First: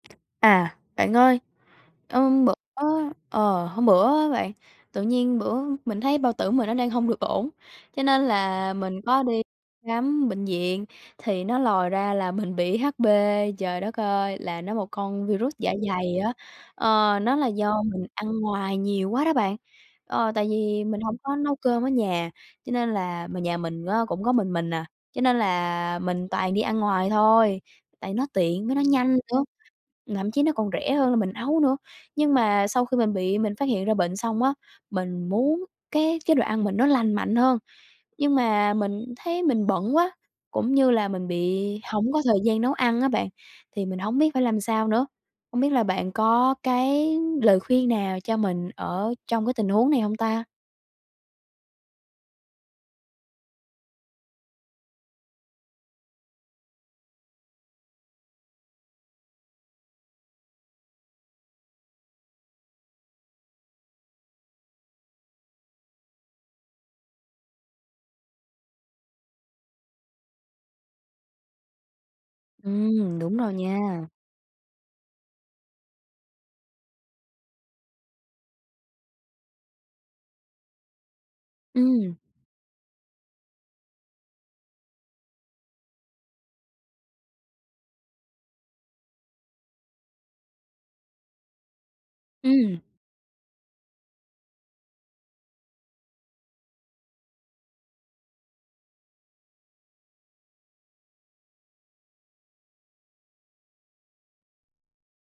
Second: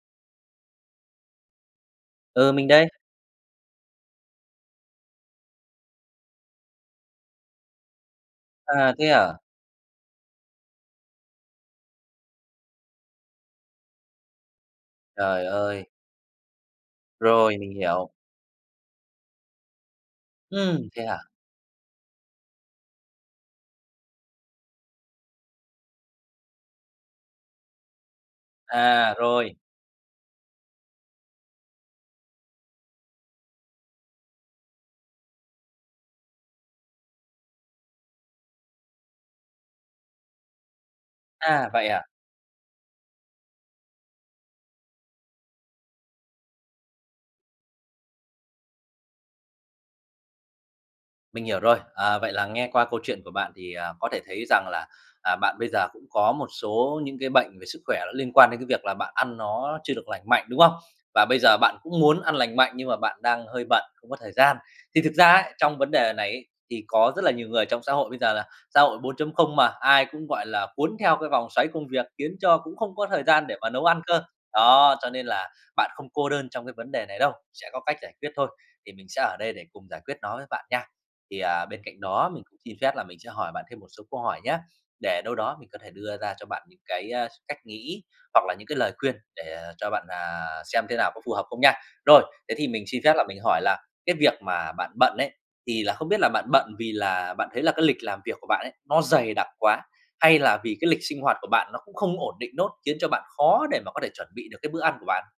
À, bạn ơi, ờm, Ừ, bữa mình đây. ờ, hôm bữa á bạn, tự nhiên bữa mình thấy bao tử mình nó đang hông được ổn. Cho nên là À, mình thế có à? đi khám bệnh viện thì nó lòi ra là mình bị HP. Trời đất ơi, là nó một con vi Trời rút dạ ơi! dày á, ờ, nó là Rồi, mình do mình hiểu. ăn ngoài nhiều quá đó bạn. Ờ, tại Ừm, vì mình thế hông à? có nấu cơm ở nhà, cho nên là mà nhà mình á, cũng có mình mình à, cho nên là mình toàn đi ăn ngoài thôi, tại nó tiện với nó nhanh À, nữa, rồi. thậm chí nó còn rẻ hơn là mình nấu nữa. Nhưng mà sau khi mình bị, mình phát hiện ra bệnh xong á, mình muốn cái chế độ ăn mình nó lành mạnh hơn. Nhưng mà mình thấy mình bận quá, cũng như là mình bị À, vậy à? hổng có thời gian nấu ăn á bạn, thì mình hổng biết phải làm sao nữa. Hông biết là bạn có cái lời khuyên nào cho mình ở trong cái tình huống này hông ta? Mình hiểu rồi. À, vậy là nghe qua câu chuyện của bạn thì, à, có thể thấy rằng là, à, bạn bây giờ cũng có một số những cái bệnh về sức khỏe nó liên quan đến cái việc là bạn ăn nó chưa được lành mạnh, đúng không? Và bây giờ bạn cũng muốn ăn lành mạnh nhưng mà bạn đang hơi bận, không có thời gian. Thì thực ra ấy, trong vấn đề này ấy, thì có rất là nhiều người trong xã hội bây giờ là xã hội 4.0 mà, ai cũng, gọi là, cuốn theo cái vòng xoáy công việc khiến cho cũng không có Ừm, thời đúng gian rồi để mà nha. nấu ăn cơ. Đó, cho nên là bạn không cô đơn trong cái vấn đề này đâu, sẽ có cách giải quyết thôi, thì mình sẽ ở đây để cùng giải quyết nó với bạn nha. Thì, à, bên cạnh Ừm. đó, mình cũng xin phép là mình sẽ hỏi bạn thêm một số câu hỏi nhá, để đâu đó mình có thể đưa ra cho bạn những cái, a, cách nghĩ hoặc là những cái lời khuyên để, à, cho bạn, à, xem thế nào có phù hợp không nha. Rồi, thế thì Ừm. mình xin phép là mình hỏi là cái việc mà bạn bận ấy, thì là không biết là bạn bận vì là bạn thấy là cái lịch làm việc của bạn ấy, nó dày đặc quá, hay là vì cái lịch sinh hoạt của bạn nó cũng không ổn định nốt, khiến cho bạn khó để mà có thể chuẩn bị được cái bữa ăn của bạn?